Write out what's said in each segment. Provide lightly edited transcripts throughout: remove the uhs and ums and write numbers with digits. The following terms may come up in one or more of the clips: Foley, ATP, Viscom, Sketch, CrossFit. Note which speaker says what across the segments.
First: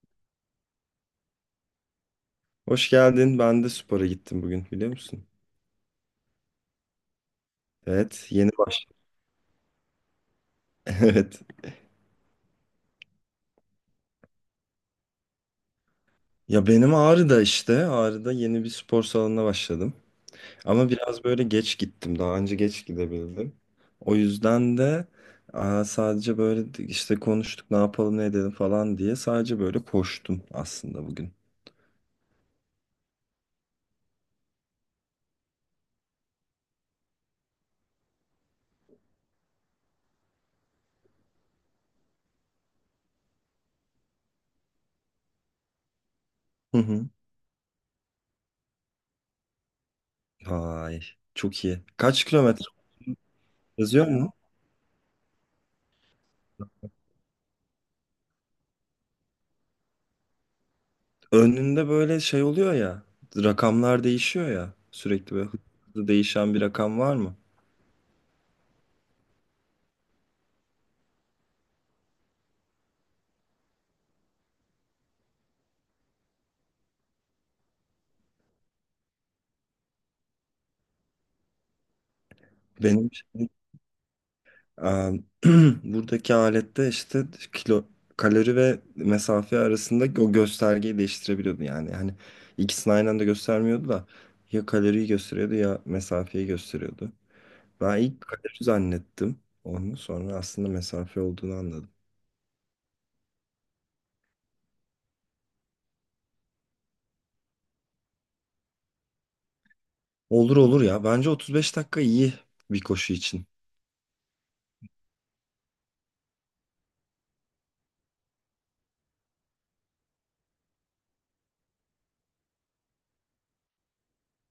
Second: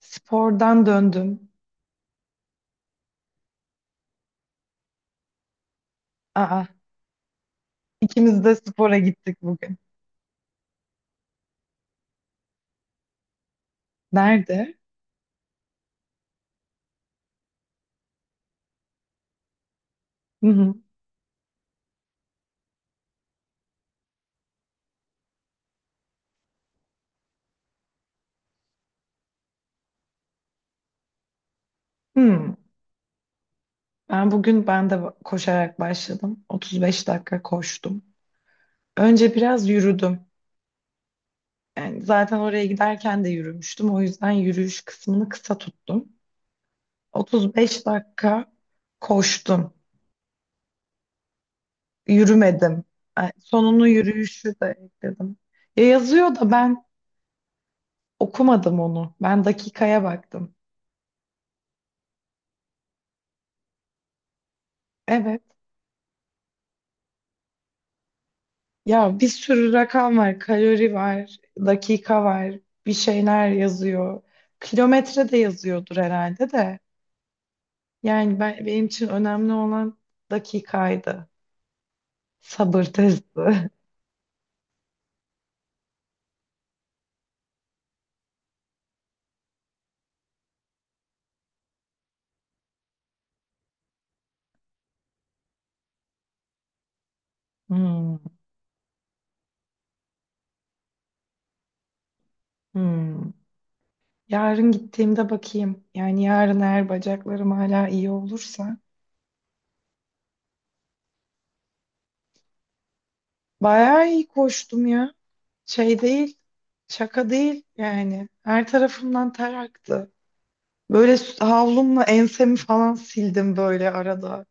Speaker 1: Spordan döndüm.
Speaker 2: Hoş geldin. Ben de spora gittim bugün biliyor musun?
Speaker 1: Aa,
Speaker 2: Evet,
Speaker 1: ikimiz
Speaker 2: yeni
Speaker 1: de
Speaker 2: baş.
Speaker 1: spora gittik bugün.
Speaker 2: Evet.
Speaker 1: Nerede?
Speaker 2: Ya benim Ağrı'da işte. Ağrı'da yeni bir spor salonuna başladım.
Speaker 1: Hı hı.
Speaker 2: Ama biraz böyle geç gittim. Daha önce geç gidebildim. O yüzden de sadece böyle işte konuştuk, ne yapalım ne edelim falan diye sadece böyle koştum aslında bugün.
Speaker 1: Hmm. Ben de koşarak başladım. 35 dakika koştum. Önce biraz yürüdüm. Yani zaten oraya giderken de yürümüştüm. O yüzden yürüyüş kısmını kısa tuttum.
Speaker 2: Hı hı.
Speaker 1: 35 dakika koştum.
Speaker 2: Vay, çok iyi. Kaç kilometre
Speaker 1: Yürümedim. Yani sonunu
Speaker 2: yazıyor mu?
Speaker 1: yürüyüşü de ekledim. Ya yazıyor da ben okumadım onu. Ben dakikaya baktım.
Speaker 2: Önünde böyle şey oluyor ya. Rakamlar değişiyor ya. Sürekli
Speaker 1: Evet.
Speaker 2: böyle hızlı değişen bir rakam var mı?
Speaker 1: Ya bir sürü rakam var, kalori var, dakika var, bir şeyler yazıyor. Kilometre de yazıyordur herhalde de. Yani benim için önemli olan dakikaydı. Sabır
Speaker 2: Benim
Speaker 1: testi.
Speaker 2: şey, em, buradaki alette işte kilo, kalori ve mesafe arasında o göstergeyi değiştirebiliyordu yani. Hani ikisini aynı anda göstermiyordu da ya kaloriyi gösteriyordu ya mesafeyi gösteriyordu. Ben
Speaker 1: Hmm,
Speaker 2: ilk kalori zannettim onu, sonra aslında mesafe olduğunu anladım.
Speaker 1: hmm. Yarın gittiğimde bakayım. Yani yarın eğer bacaklarım hala iyi olursa.
Speaker 2: Olur olur ya, bence 35 dakika iyi bir koşu için.
Speaker 1: Bayağı iyi koştum ya. Şey değil, şaka değil yani. Her tarafımdan ter aktı. Böyle havlumla ensemi falan sildim böyle arada.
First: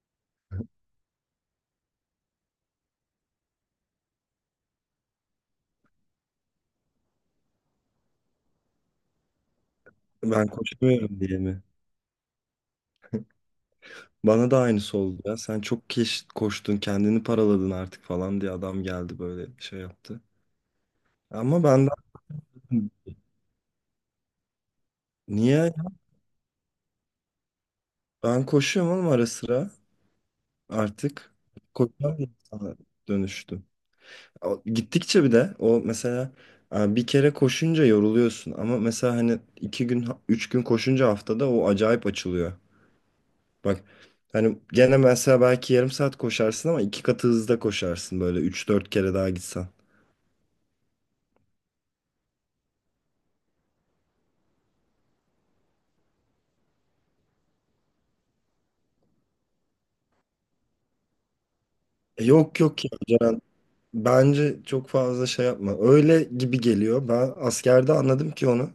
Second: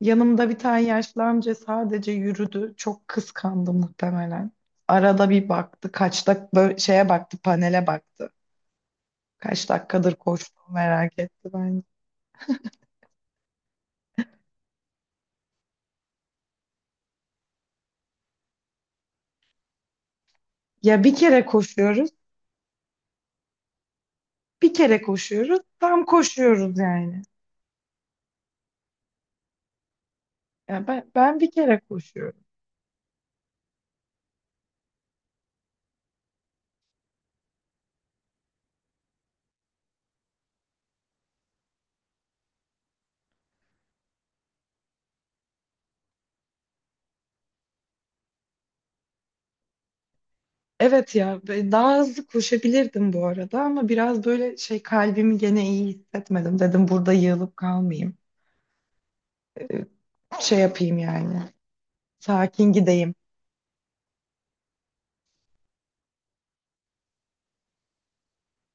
Speaker 1: Yanımda bir tane yaşlı amca sadece yürüdü. Çok kıskandı muhtemelen. Arada bir baktı. Kaç dak Böyle şeye baktı, panele baktı. Kaç dakikadır
Speaker 2: Ben
Speaker 1: koştuğumu merak
Speaker 2: koşmuyorum diye
Speaker 1: etti
Speaker 2: mi?
Speaker 1: bence.
Speaker 2: Bana da aynısı oldu ya. Sen çok koştun, kendini paraladın artık falan diye adam geldi böyle şey yaptı.
Speaker 1: Ya bir kere
Speaker 2: Ama ben.
Speaker 1: koşuyoruz, bir kere koşuyoruz,
Speaker 2: Niye?
Speaker 1: tam koşuyoruz yani.
Speaker 2: Ben koşuyorum oğlum ara sıra
Speaker 1: Ya ben,
Speaker 2: artık.
Speaker 1: ben bir kere
Speaker 2: Koşan bir
Speaker 1: koşuyorum.
Speaker 2: insana dönüştüm. Gittikçe bir de o mesela bir kere koşunca yoruluyorsun ama mesela hani iki gün üç gün koşunca haftada o acayip açılıyor. Bak, hani gene mesela belki yarım saat koşarsın ama iki katı hızda koşarsın böyle üç dört kere daha gitsen.
Speaker 1: Evet ya ve daha hızlı koşabilirdim bu arada ama biraz böyle şey kalbimi gene iyi hissetmedim. Dedim burada yığılıp kalmayayım, Ee, şey yapayım yani.
Speaker 2: Yok
Speaker 1: Sakin
Speaker 2: yok ya
Speaker 1: gideyim.
Speaker 2: Ceren. Bence çok fazla şey yapma. Öyle gibi geliyor. Ben askerde anladım ki onu.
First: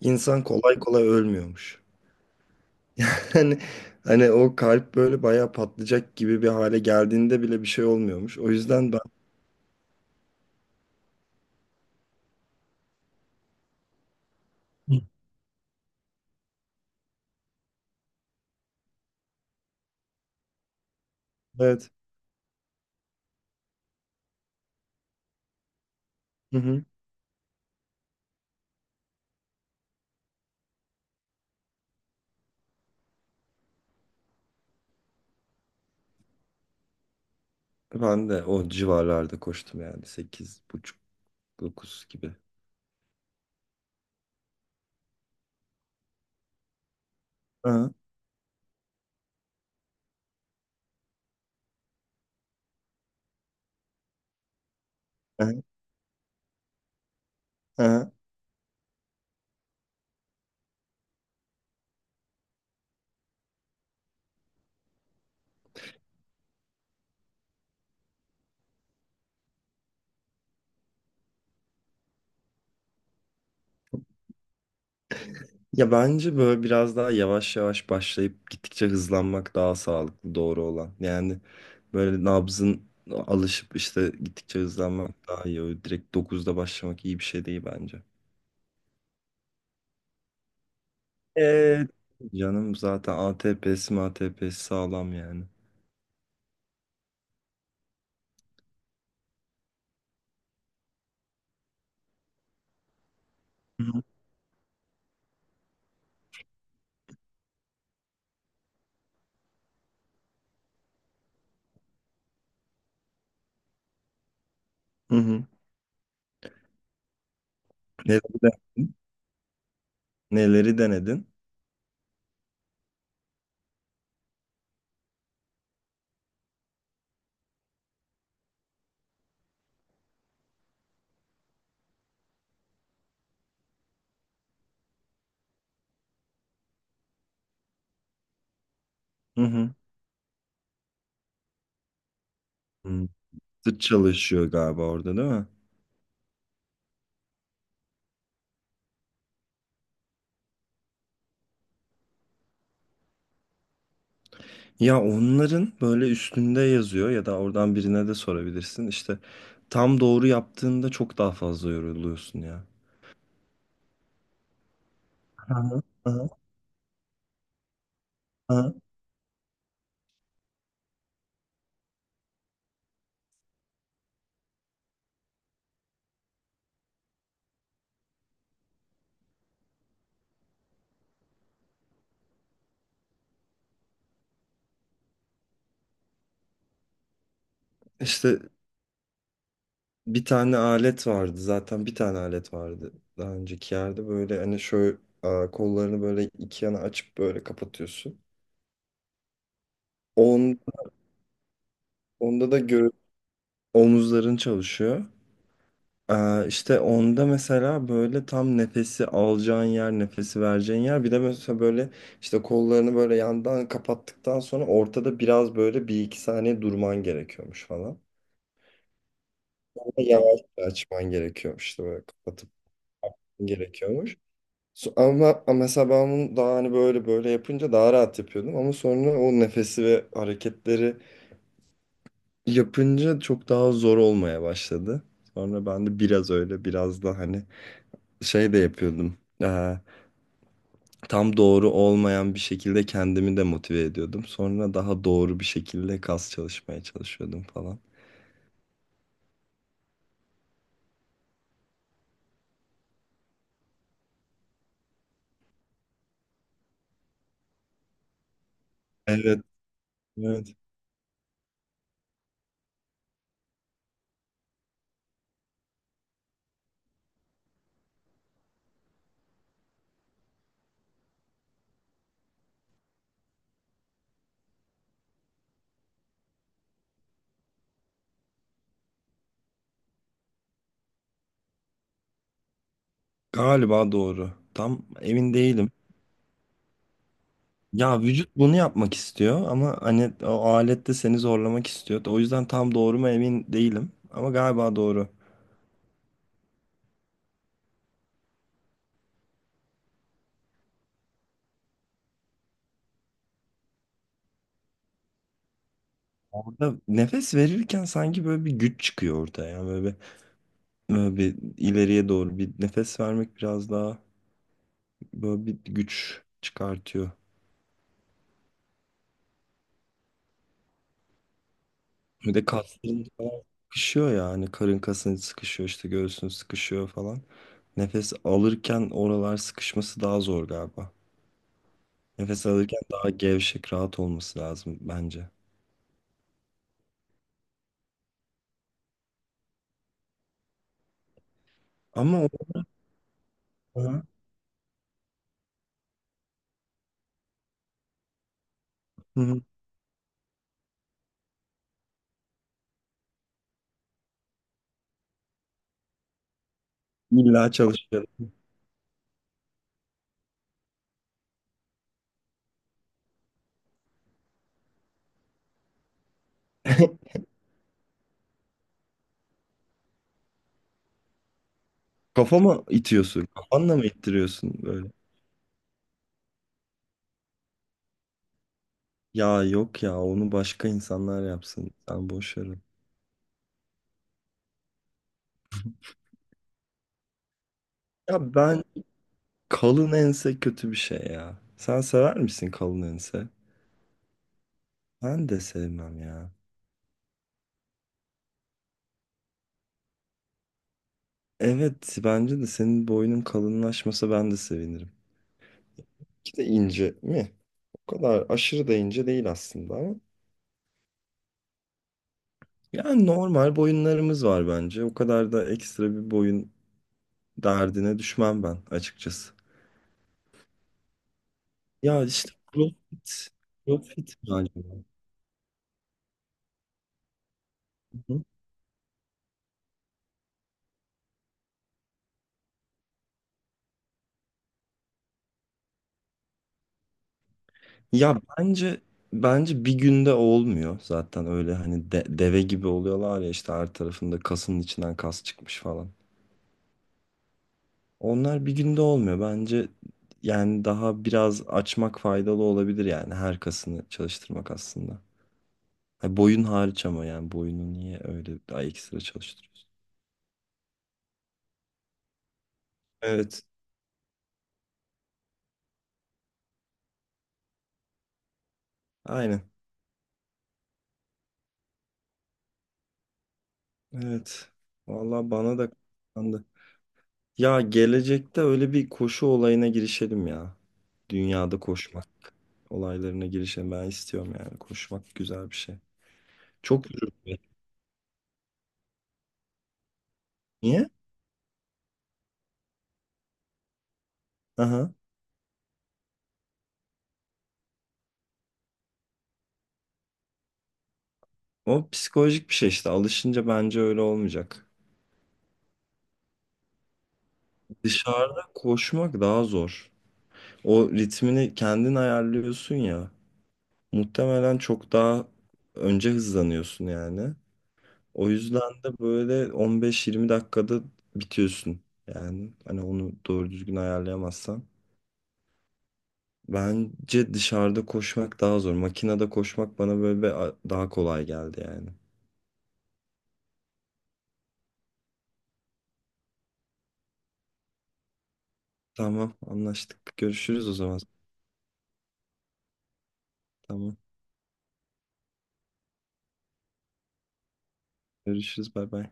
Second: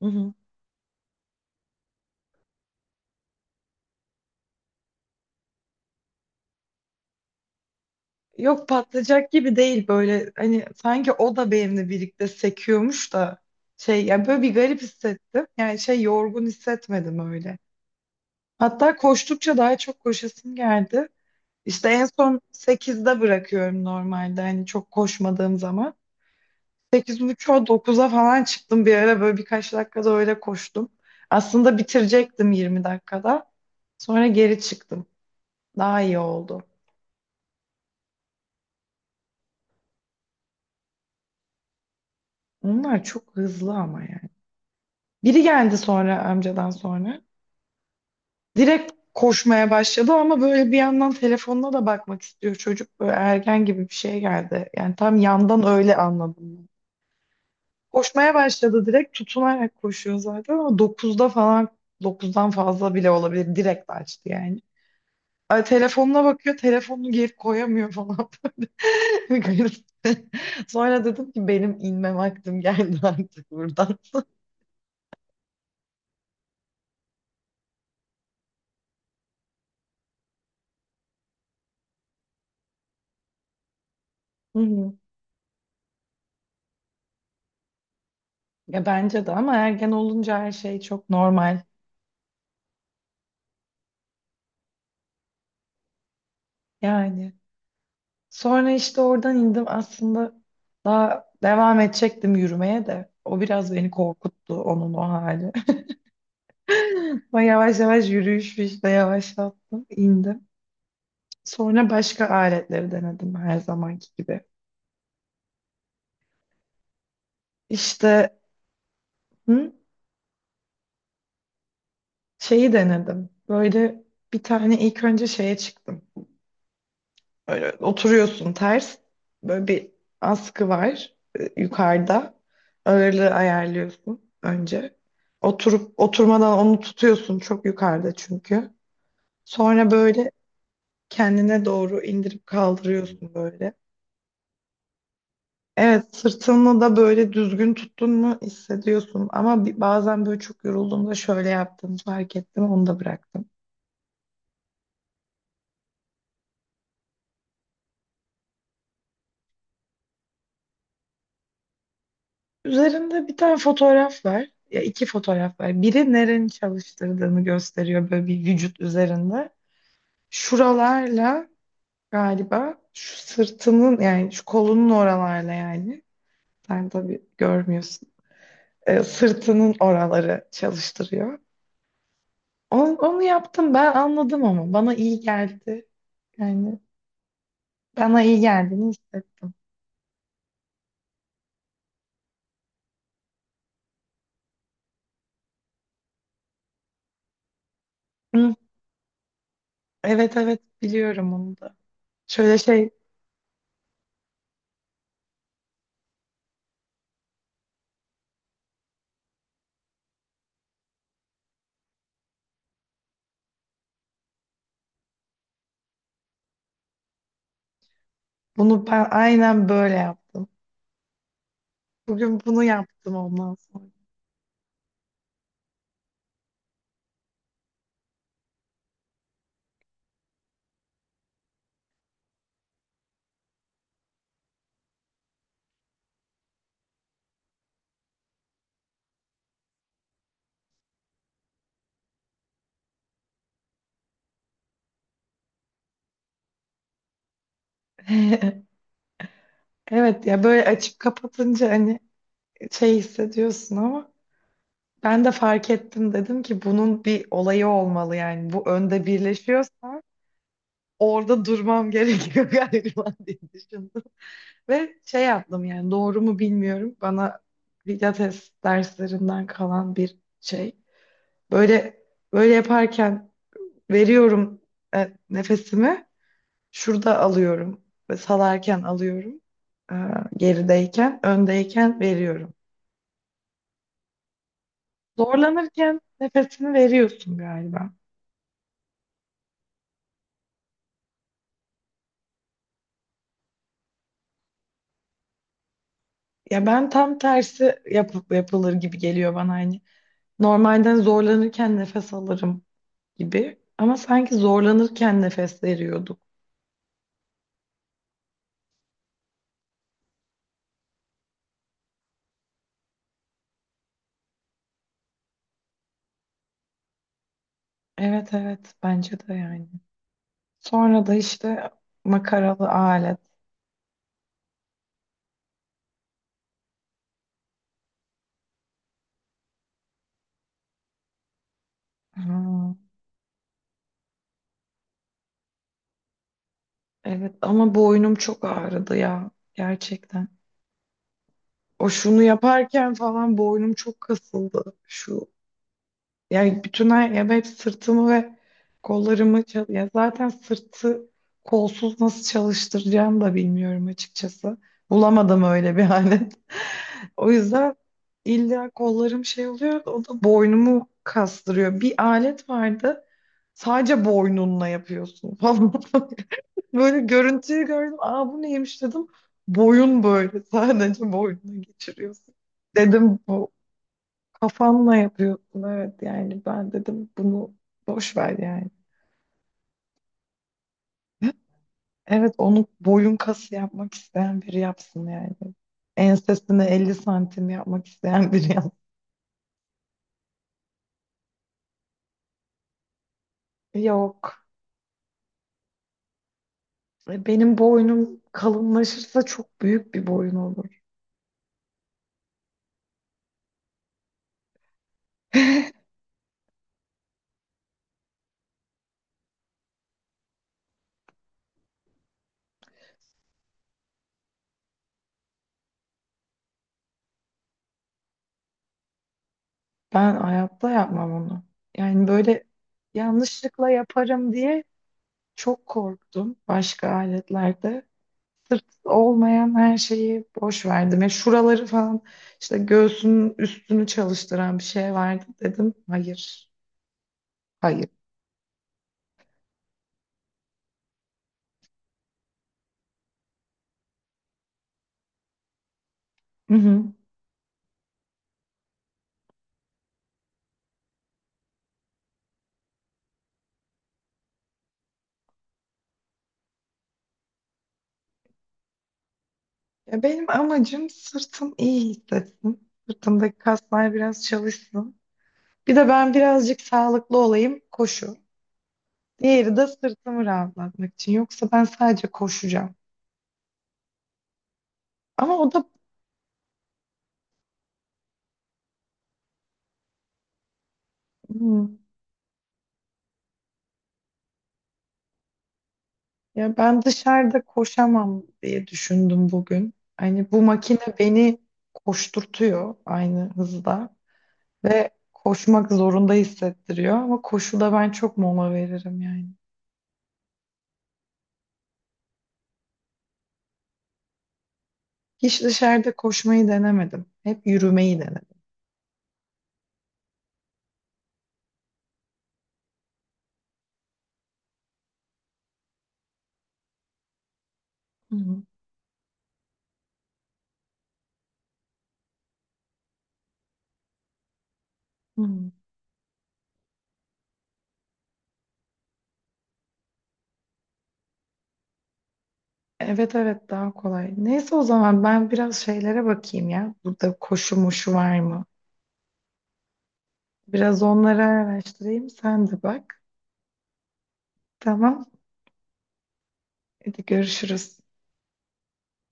Speaker 1: Hı hı.
Speaker 2: İnsan kolay kolay ölmüyormuş. Hani, hani o kalp böyle bayağı patlayacak gibi bir hale geldiğinde bile bir şey olmuyormuş. O
Speaker 1: Yok
Speaker 2: yüzden ben.
Speaker 1: patlayacak gibi değil böyle hani sanki o da benimle birlikte sekiyormuş da şey yani böyle bir garip
Speaker 2: Hı.
Speaker 1: hissettim. Yani şey yorgun hissetmedim öyle. Hatta koştukça daha çok koşasım geldi. İşte
Speaker 2: Evet.
Speaker 1: en son sekizde bırakıyorum normalde hani çok koşmadığım zaman.
Speaker 2: Hı hı.
Speaker 1: 8.30'a dokuz'a falan çıktım bir ara böyle birkaç dakikada öyle koştum. Aslında bitirecektim 20 dakikada. Sonra geri çıktım. Daha iyi oldu.
Speaker 2: Ben de o civarlarda koştum yani 8 buçuk, 9 gibi.
Speaker 1: Onlar çok hızlı ama yani. Biri geldi sonra amcadan sonra.
Speaker 2: Aha,
Speaker 1: Direkt koşmaya başladı ama böyle bir yandan telefonuna da bakmak istiyor çocuk. Böyle ergen gibi bir şey geldi. Yani tam
Speaker 2: aha,
Speaker 1: yandan öyle anladım ben.
Speaker 2: aha.
Speaker 1: Koşmaya başladı direkt tutunarak koşuyor zaten ama dokuzda falan dokuzdan fazla bile olabilir. Direkt açtı yani. Ay, telefonuna bakıyor telefonunu geri koyamıyor falan. Böyle. Garip. Sonra dedim ki benim inme vaktim geldi artık buradan.
Speaker 2: Ya bence böyle biraz daha yavaş yavaş başlayıp gittikçe hızlanmak daha sağlıklı, doğru olan. Yani böyle nabzın alışıp işte
Speaker 1: Hı
Speaker 2: gittikçe
Speaker 1: hı.
Speaker 2: hızlanmak daha iyi. Öyle direkt dokuzda başlamak iyi bir şey değil bence.
Speaker 1: Ya bence de ama ergen olunca her şey çok normal.
Speaker 2: Ee, Canım zaten ATP'si sağlam yani.
Speaker 1: Yani sonra işte oradan indim aslında, daha devam edecektim yürümeye de. O biraz
Speaker 2: Hı
Speaker 1: beni
Speaker 2: hı.
Speaker 1: korkuttu onun o hali. Ama yavaş yavaş yürüyüş işte yavaşlattım indim. Sonra başka aletleri denedim her zamanki gibi.
Speaker 2: Hı hı. Neleri
Speaker 1: İşte
Speaker 2: denedin?
Speaker 1: hı,
Speaker 2: Neleri denedin?
Speaker 1: şeyi denedim. Böyle bir tane ilk önce şeye çıktım. Böyle oturuyorsun ters. Böyle bir askı var, yukarıda. Ağırlığı ayarlıyorsun önce. Oturup oturmadan onu tutuyorsun çok yukarıda çünkü.
Speaker 2: Hı hı.
Speaker 1: Sonra böyle kendine doğru indirip
Speaker 2: Hı.
Speaker 1: kaldırıyorsun böyle.
Speaker 2: Sırt çalışıyor galiba orada değil mi?
Speaker 1: Evet, sırtını da böyle düzgün tuttun mu hissediyorsun. Ama bazen böyle çok yorulduğumda şöyle yaptığımı fark ettim, onu da bıraktım.
Speaker 2: Ya onların böyle üstünde yazıyor ya da oradan birine de sorabilirsin. İşte tam doğru yaptığında çok daha fazla yoruluyorsun ya.
Speaker 1: Üzerinde bir tane fotoğraf var. Ya iki fotoğraf
Speaker 2: Aha,
Speaker 1: var. Biri
Speaker 2: aha,
Speaker 1: nerenin çalıştırdığını gösteriyor böyle bir
Speaker 2: aha.
Speaker 1: vücut üzerinde. Şuralarla galiba, şu sırtının yani şu kolunun oralarla yani. Sen tabii görmüyorsun. Sırtının oraları çalıştırıyor. Onu yaptım, ben anladım ama bana iyi geldi. Yani bana
Speaker 2: İşte
Speaker 1: iyi geldiğini hissettim.
Speaker 2: bir tane alet vardı daha önceki yerde böyle hani şöyle kollarını böyle iki yana açıp böyle kapatıyorsun.
Speaker 1: Hı, evet
Speaker 2: On,
Speaker 1: evet biliyorum onu da.
Speaker 2: onda
Speaker 1: Şöyle
Speaker 2: da
Speaker 1: şey
Speaker 2: omuzların çalışıyor. İşte onda mesela böyle tam nefesi alacağın yer, nefesi vereceğin yer. Bir de mesela böyle işte kollarını böyle yandan kapattıktan sonra ortada biraz böyle bir iki saniye durman gerekiyormuş falan.
Speaker 1: Bunu ben aynen
Speaker 2: Ama
Speaker 1: böyle
Speaker 2: yavaş
Speaker 1: yaptım.
Speaker 2: açman gerekiyormuş, işte böyle
Speaker 1: Bugün
Speaker 2: kapatıp
Speaker 1: bunu yaptım ondan sonra.
Speaker 2: gerekiyormuş. Ama mesela ben bunu daha hani böyle böyle yapınca daha rahat yapıyordum. Ama sonra o nefesi ve hareketleri yapınca çok daha zor olmaya başladı. Sonra ben de biraz öyle, biraz da hani şey de yapıyordum. Tam doğru olmayan bir şekilde kendimi de motive ediyordum. Sonra daha doğru bir şekilde kas çalışmaya çalışıyordum falan.
Speaker 1: Evet ya, böyle açıp kapatınca hani şey hissediyorsun ama ben de fark ettim, dedim ki bunun bir olayı olmalı yani. Bu önde
Speaker 2: Evet,
Speaker 1: birleşiyorsa
Speaker 2: evet.
Speaker 1: orada durmam gerekiyor galiba diye düşündüm. Ve şey yaptım yani, doğru mu bilmiyorum, bana pilates derslerinden kalan bir şey. Böyle böyle yaparken veriyorum nefesimi. Şurada alıyorum ve salarken alıyorum. Ee, Gerideyken, öndeyken veriyorum.
Speaker 2: Galiba doğru. Tam emin değilim.
Speaker 1: Zorlanırken nefesini veriyorsun galiba.
Speaker 2: Ya vücut bunu yapmak istiyor ama hani o alet de seni zorlamak istiyor. O yüzden tam doğru mu emin değilim. Ama galiba doğru.
Speaker 1: Ya ben tam tersi yapıp yapılır gibi geliyor bana hani. Normalden zorlanırken nefes alırım gibi ama sanki zorlanırken nefes veriyorduk.
Speaker 2: Burada nefes verirken sanki böyle bir güç çıkıyor ortaya. Yani böyle. Böyle bir ileriye doğru bir nefes vermek biraz daha böyle bir güç çıkartıyor.
Speaker 1: Evet evet, bence de yani. Sonra da işte
Speaker 2: Bir de
Speaker 1: makaralı
Speaker 2: kasların
Speaker 1: alet.
Speaker 2: falan sıkışıyor yani, karın kasın sıkışıyor işte, göğsün sıkışıyor falan. Nefes alırken oralar sıkışması daha zor galiba. Nefes
Speaker 1: Ha,
Speaker 2: alırken daha gevşek, rahat olması lazım bence.
Speaker 1: evet ama boynum çok ağrıdı ya gerçekten. O
Speaker 2: Ama
Speaker 1: şunu
Speaker 2: o.
Speaker 1: yaparken falan boynum çok
Speaker 2: Aha.
Speaker 1: kasıldı. Şu yani bütün her, ya ben hep sırtımı ve
Speaker 2: Hı hı.
Speaker 1: kollarımı ya zaten sırtı kolsuz nasıl çalıştıracağımı da bilmiyorum açıkçası. Bulamadım öyle bir alet. O
Speaker 2: illa
Speaker 1: yüzden
Speaker 2: çalışıyor.
Speaker 1: illa kollarım şey oluyor, o da boynumu kastırıyor. Bir alet vardı. Sadece boynunla yapıyorsun falan. Böyle görüntüyü gördüm. Aa, bu neymiş dedim. Boyun böyle. Sadece boynuna geçiriyorsun.
Speaker 2: Kafama
Speaker 1: Dedim
Speaker 2: itiyorsun.
Speaker 1: bu
Speaker 2: Kafanla mı ittiriyorsun böyle?
Speaker 1: kafanla yapıyorsun. Evet yani, ben dedim bunu boş ver yani.
Speaker 2: Ya yok ya, onu başka insanlar yapsın. Sen
Speaker 1: Evet,
Speaker 2: boş ver onu.
Speaker 1: onu boyun kası yapmak isteyen biri yapsın yani. Ensesine 50 santim yapmak isteyen
Speaker 2: Ya
Speaker 1: biri
Speaker 2: ben.
Speaker 1: yapsın.
Speaker 2: Kalın ense kötü bir şey ya. Sen sever misin kalın ense?
Speaker 1: Yok.
Speaker 2: Ben de sevmem ya.
Speaker 1: Benim boynum kalınlaşırsa çok büyük bir boyun olur.
Speaker 2: Evet, bence de senin boynun kalınlaşmasa ben de sevinirim. Ki de ince mi? O kadar aşırı da ince değil aslında ama. Yani normal boyunlarımız var bence. O kadar da ekstra bir boyun derdine düşmem ben açıkçası.
Speaker 1: Ben hayatta yapmam onu.
Speaker 2: Ya
Speaker 1: Yani
Speaker 2: işte
Speaker 1: böyle
Speaker 2: CrossFit.
Speaker 1: yanlışlıkla
Speaker 2: CrossFit
Speaker 1: yaparım
Speaker 2: mi
Speaker 1: diye
Speaker 2: acaba?
Speaker 1: çok korktum başka aletlerde. Sırt olmayan her şeyi boş verdim. Ya şuraları falan, işte göğsünün üstünü çalıştıran bir şey vardı dedim. Hayır, hayır.
Speaker 2: Ya bence bir günde olmuyor zaten öyle, hani deve gibi oluyorlar ya, işte her tarafında kasın içinden kas çıkmış falan.
Speaker 1: Hı hı.
Speaker 2: Onlar bir günde olmuyor bence, yani daha biraz açmak faydalı olabilir yani her kasını çalıştırmak aslında. Ha, boyun hariç ama, yani boyunu niye öyle daha ekstra çalıştırıyorsun?
Speaker 1: Ya benim amacım sırtım iyi hissetsin. Sırtımdaki
Speaker 2: Evet.
Speaker 1: kaslar biraz çalışsın. Bir de ben birazcık sağlıklı olayım, koşu.
Speaker 2: Aynen.
Speaker 1: Diğeri de sırtımı rahatlatmak için. Yoksa ben sadece koşacağım.
Speaker 2: Evet. Vallahi
Speaker 1: Ama o
Speaker 2: bana
Speaker 1: da,
Speaker 2: da. Ya gelecekte öyle bir koşu olayına girişelim ya. Dünyada
Speaker 1: hı.
Speaker 2: koşmak olaylarına girişelim. Ben istiyorum yani. Koşmak güzel bir şey.
Speaker 1: Ya ben
Speaker 2: Çok yorucu.
Speaker 1: dışarıda koşamam diye düşündüm bugün. Hani bu makine
Speaker 2: Niye?
Speaker 1: beni koşturtuyor aynı hızda ve
Speaker 2: Aha.
Speaker 1: koşmak zorunda hissettiriyor ama koşuda ben çok mola veririm yani.
Speaker 2: O psikolojik bir şey işte. Alışınca bence öyle olmayacak.
Speaker 1: Hiç dışarıda koşmayı denemedim. Hep yürümeyi denedim.
Speaker 2: Dışarıda koşmak daha zor. O ritmini kendin ayarlıyorsun ya. Muhtemelen çok daha önce hızlanıyorsun yani.
Speaker 1: Hı
Speaker 2: O
Speaker 1: hı.
Speaker 2: yüzden de böyle 15-20 dakikada bitiyorsun. Yani hani onu doğru düzgün ayarlayamazsan.
Speaker 1: Hı.
Speaker 2: Bence dışarıda koşmak daha zor. Makinede koşmak bana böyle daha kolay geldi yani.
Speaker 1: Evet evet, daha kolay. Neyse o zaman ben biraz şeylere bakayım ya. Burada koşu moşu var mı?
Speaker 2: Tamam, anlaştık. Görüşürüz o
Speaker 1: Biraz
Speaker 2: zaman.
Speaker 1: onları araştırayım. Sen de bak.
Speaker 2: Tamam.
Speaker 1: Tamam. Hadi görüşürüz.
Speaker 2: Görüşürüz. Bay bay.